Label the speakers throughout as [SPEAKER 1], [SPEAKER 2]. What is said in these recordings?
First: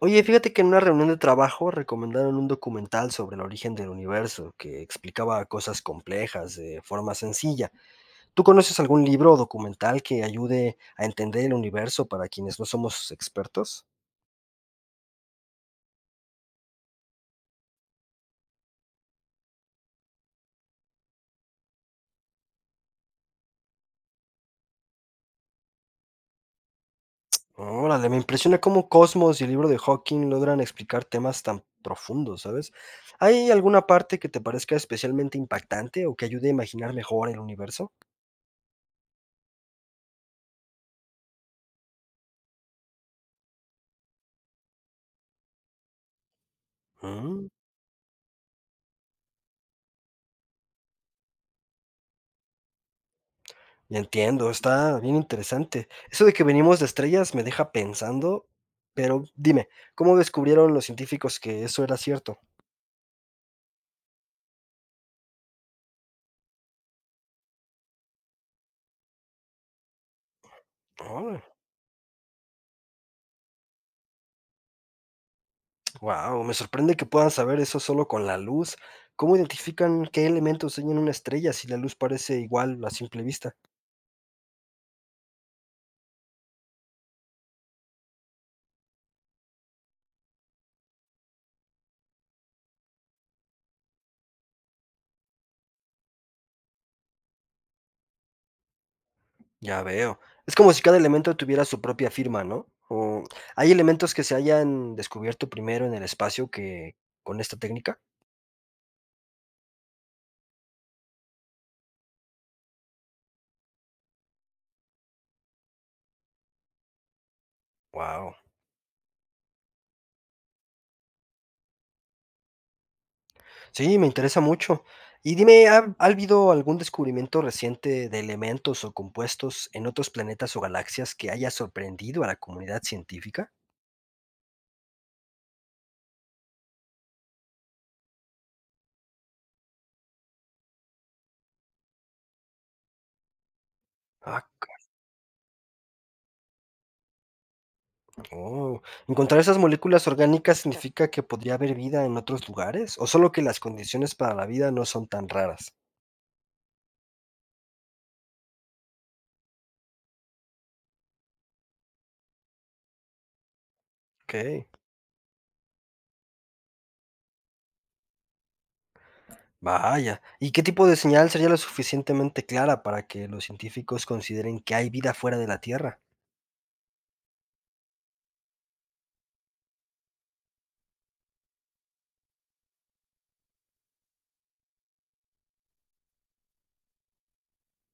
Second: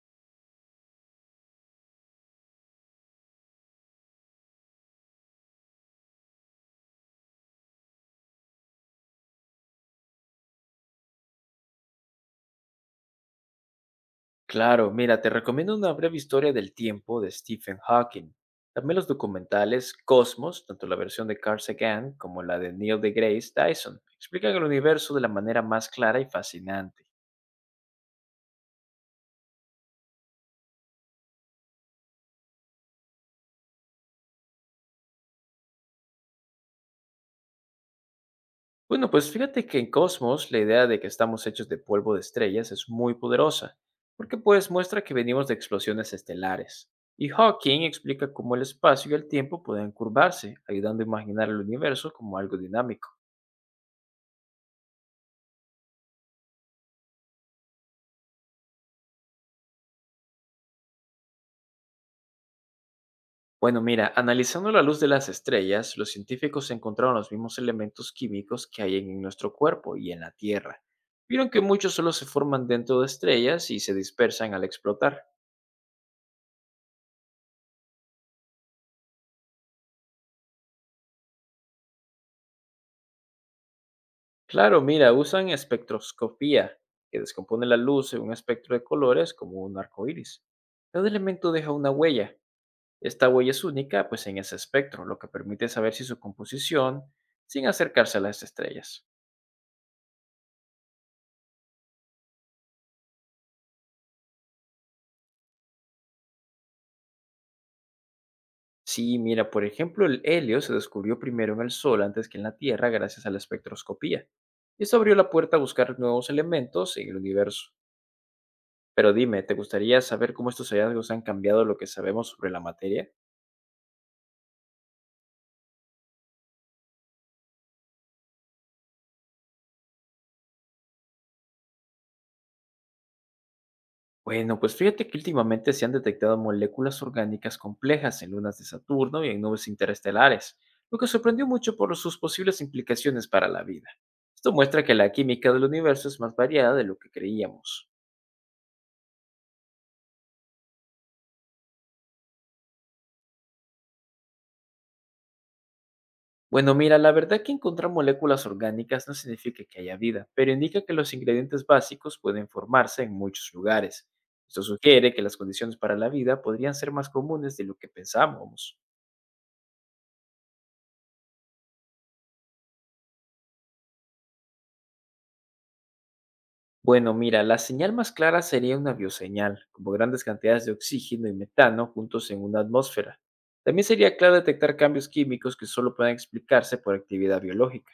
[SPEAKER 1] Oye, fíjate que en una reunión de trabajo recomendaron un documental sobre el origen del universo que explicaba cosas complejas de forma sencilla. ¿Tú conoces algún libro o documental que ayude a entender el universo para quienes no somos expertos?
[SPEAKER 2] Claro, mira, te recomiendo una breve historia del tiempo de Stephen Hawking. También los documentales Cosmos, tanto la versión de Carl Sagan como la de Neil deGrasse Tyson, explican el universo de la manera más clara y fascinante.
[SPEAKER 1] Órale, me impresiona cómo Cosmos y el libro de Hawking logran explicar temas tan profundos, ¿sabes? ¿Hay alguna parte que te parezca especialmente impactante o que ayude a imaginar mejor el universo?
[SPEAKER 2] Bueno, pues fíjate que en Cosmos la idea de que estamos hechos de polvo de estrellas es muy poderosa, porque pues muestra que venimos de explosiones estelares. Y
[SPEAKER 1] Mm.
[SPEAKER 2] Hawking explica cómo el espacio y el tiempo pueden curvarse, ayudando a imaginar el universo como algo dinámico.
[SPEAKER 1] Entiendo, está bien interesante. Eso de que venimos de estrellas me deja pensando, pero dime, ¿cómo descubrieron los científicos que eso era cierto?
[SPEAKER 2] Bueno, mira, analizando la luz de las estrellas, los científicos encontraron los mismos elementos químicos que hay en nuestro cuerpo y en la Tierra. Vieron que muchos solo se forman dentro de estrellas y se dispersan al explotar.
[SPEAKER 1] Wow, me sorprende que puedan saber eso solo con la luz. ¿Cómo identifican qué elementos hay en una estrella si la luz parece igual a simple vista?
[SPEAKER 2] Claro, mira, usan espectroscopía, que descompone la luz en un espectro de colores como un arco iris. Cada elemento deja una huella. Esta huella es única, pues en ese espectro, lo que permite saber si su composición, sin acercarse a las estrellas.
[SPEAKER 1] Ya veo. Es como si cada elemento tuviera su propia firma, ¿no? O ¿hay elementos que se hayan descubierto primero en el espacio que con esta técnica?
[SPEAKER 2] Sí, mira, por ejemplo, el helio se descubrió primero en el Sol antes que en la Tierra gracias a la espectroscopía. Y esto abrió la puerta a buscar nuevos elementos en el universo.
[SPEAKER 1] Wow.
[SPEAKER 2] Pero dime, ¿te gustaría saber cómo estos hallazgos han cambiado lo que sabemos sobre la materia?
[SPEAKER 1] Sí, me interesa mucho. Y dime, ¿ha habido algún descubrimiento reciente de elementos o compuestos en otros planetas o galaxias que haya sorprendido a la comunidad científica?
[SPEAKER 2] Bueno, pues fíjate que últimamente se han detectado moléculas orgánicas complejas en lunas de Saturno y en nubes interestelares, lo que sorprendió mucho por sus posibles implicaciones para la vida.
[SPEAKER 1] Ah,
[SPEAKER 2] Esto muestra que la química del universo es más variada de lo que creíamos.
[SPEAKER 1] oh. ¿Encontrar esas moléculas orgánicas significa que podría haber vida en otros lugares? ¿O solo que las condiciones para la vida no son tan raras?
[SPEAKER 2] Bueno, mira, la verdad que encontrar moléculas orgánicas no significa que haya vida, pero indica que los ingredientes básicos pueden formarse en muchos lugares.
[SPEAKER 1] Ok,
[SPEAKER 2] Esto sugiere que las condiciones para la vida podrían ser más comunes de lo que pensábamos.
[SPEAKER 1] vaya. ¿Y qué tipo de señal sería lo suficientemente clara para que los científicos consideren que hay vida fuera de la Tierra?
[SPEAKER 2] Bueno, mira, la señal más clara sería una bioseñal, como grandes cantidades de oxígeno y metano juntos en una atmósfera. También sería claro detectar cambios químicos que solo pueden explicarse por actividad biológica.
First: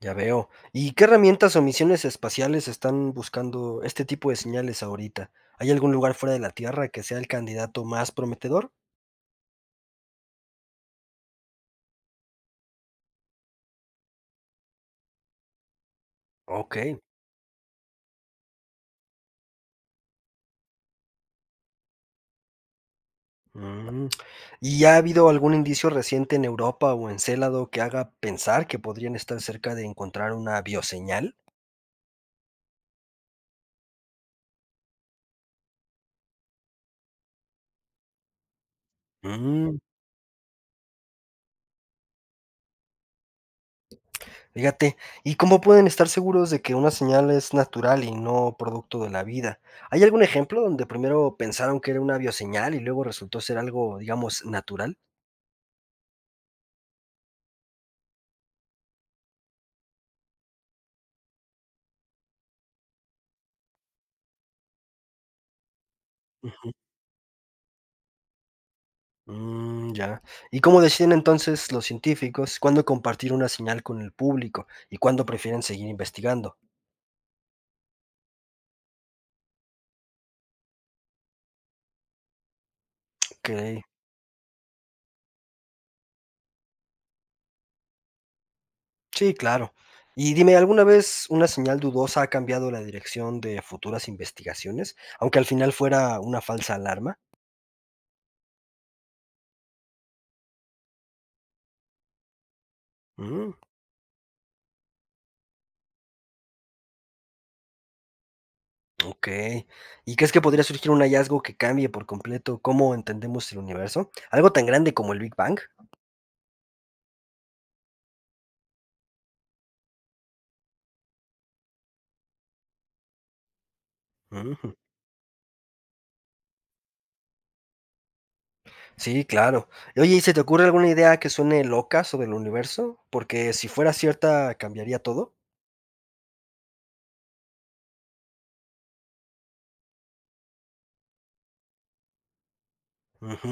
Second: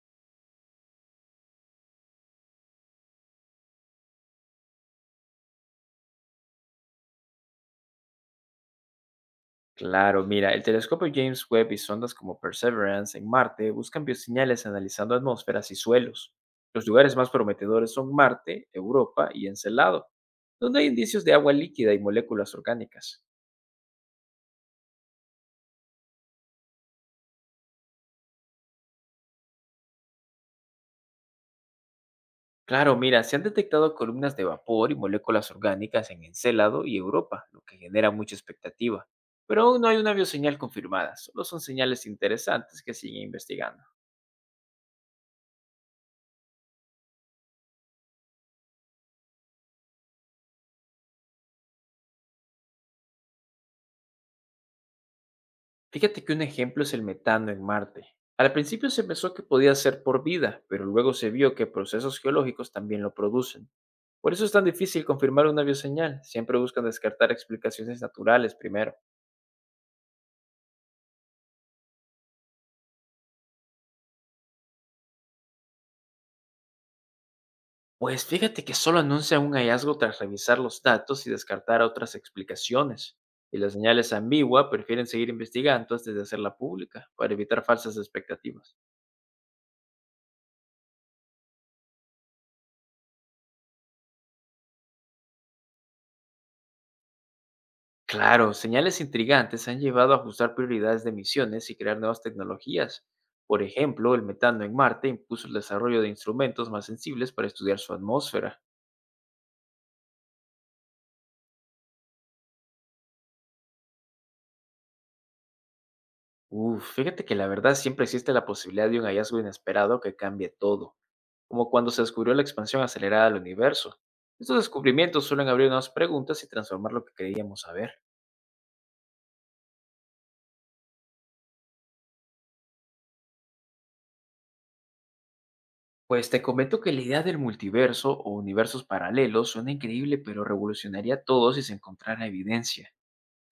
[SPEAKER 1] Ya veo. ¿Y qué herramientas o misiones espaciales están buscando este tipo de señales ahorita? ¿Hay algún lugar fuera de la Tierra que sea el candidato más prometedor?
[SPEAKER 2] Claro, mira, el telescopio James Webb y sondas como Perseverance en Marte buscan bioseñales analizando atmósferas y suelos.
[SPEAKER 1] Ok.
[SPEAKER 2] Los lugares más prometedores son Marte, Europa y Encelado, donde hay indicios de agua líquida y moléculas orgánicas.
[SPEAKER 1] Mm. ¿Y ha habido algún indicio reciente en Europa o en Célado que haga pensar que podrían estar cerca de encontrar una bioseñal?
[SPEAKER 2] Claro, mira, se han detectado columnas de vapor y moléculas orgánicas en Encelado y Europa, lo que genera mucha expectativa. Pero
[SPEAKER 1] Mm.
[SPEAKER 2] aún no hay una bioseñal confirmada, solo son señales interesantes que siguen investigando.
[SPEAKER 1] Fíjate, ¿y cómo pueden estar seguros de que una señal es natural y no producto de la vida? ¿Hay algún ejemplo donde primero pensaron que era una bioseñal y luego resultó ser algo, digamos, natural?
[SPEAKER 2] Fíjate que un ejemplo es el metano en Marte. Al principio se pensó que podía ser por vida, pero luego se vio que procesos geológicos también lo producen. Por eso es tan difícil confirmar una bioseñal. Siempre buscan descartar explicaciones naturales primero.
[SPEAKER 1] Mm, ya. ¿Y cómo deciden entonces los científicos cuándo compartir una señal con el público y cuándo prefieren seguir investigando?
[SPEAKER 2] Pues fíjate que solo anuncian un hallazgo tras revisar los datos y descartar otras explicaciones.
[SPEAKER 1] Ok,
[SPEAKER 2] Y la señal es ambigua, prefieren seguir investigando antes de hacerla pública, para evitar falsas expectativas.
[SPEAKER 1] sí, claro. Y dime, ¿alguna vez una señal dudosa ha cambiado la dirección de futuras investigaciones, aunque al final fuera una falsa alarma?
[SPEAKER 2] Claro, señales intrigantes han llevado a ajustar prioridades de misiones y crear nuevas tecnologías.
[SPEAKER 1] Mm,
[SPEAKER 2] Por ejemplo, el metano en Marte impuso el desarrollo de instrumentos más sensibles para estudiar su atmósfera.
[SPEAKER 1] ok. ¿Y crees que podría surgir un hallazgo que cambie por completo cómo entendemos el universo? ¿Algo tan grande como el Big Bang?
[SPEAKER 2] Uf, fíjate que la verdad siempre existe la posibilidad de un hallazgo inesperado que cambie todo, como cuando se descubrió la expansión acelerada del universo. Estos
[SPEAKER 1] Mm.
[SPEAKER 2] descubrimientos suelen abrir nuevas preguntas y transformar lo que creíamos saber.
[SPEAKER 1] Sí, claro. Oye, ¿y se te ocurre alguna idea que suene loca sobre el universo? Porque si fuera cierta, ¿cambiaría todo?
[SPEAKER 2] Pues te comento que la idea del multiverso o universos paralelos suena increíble, pero revolucionaría todo si se encontrara evidencia.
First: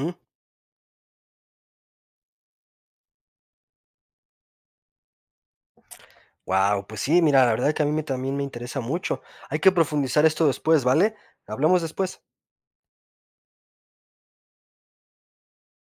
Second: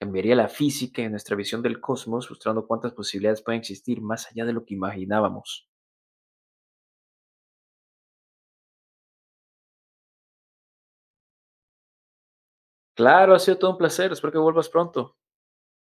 [SPEAKER 2] Cambiaría la física y nuestra visión del cosmos, mostrando cuántas posibilidades pueden existir más allá de lo que imaginábamos.
[SPEAKER 1] Wow, pues sí, mira, la verdad que a mí me- también me interesa mucho. Hay que profundizar esto después, ¿vale? Hablamos después.
[SPEAKER 2] Claro, ha sido todo un placer. Espero que vuelvas pronto.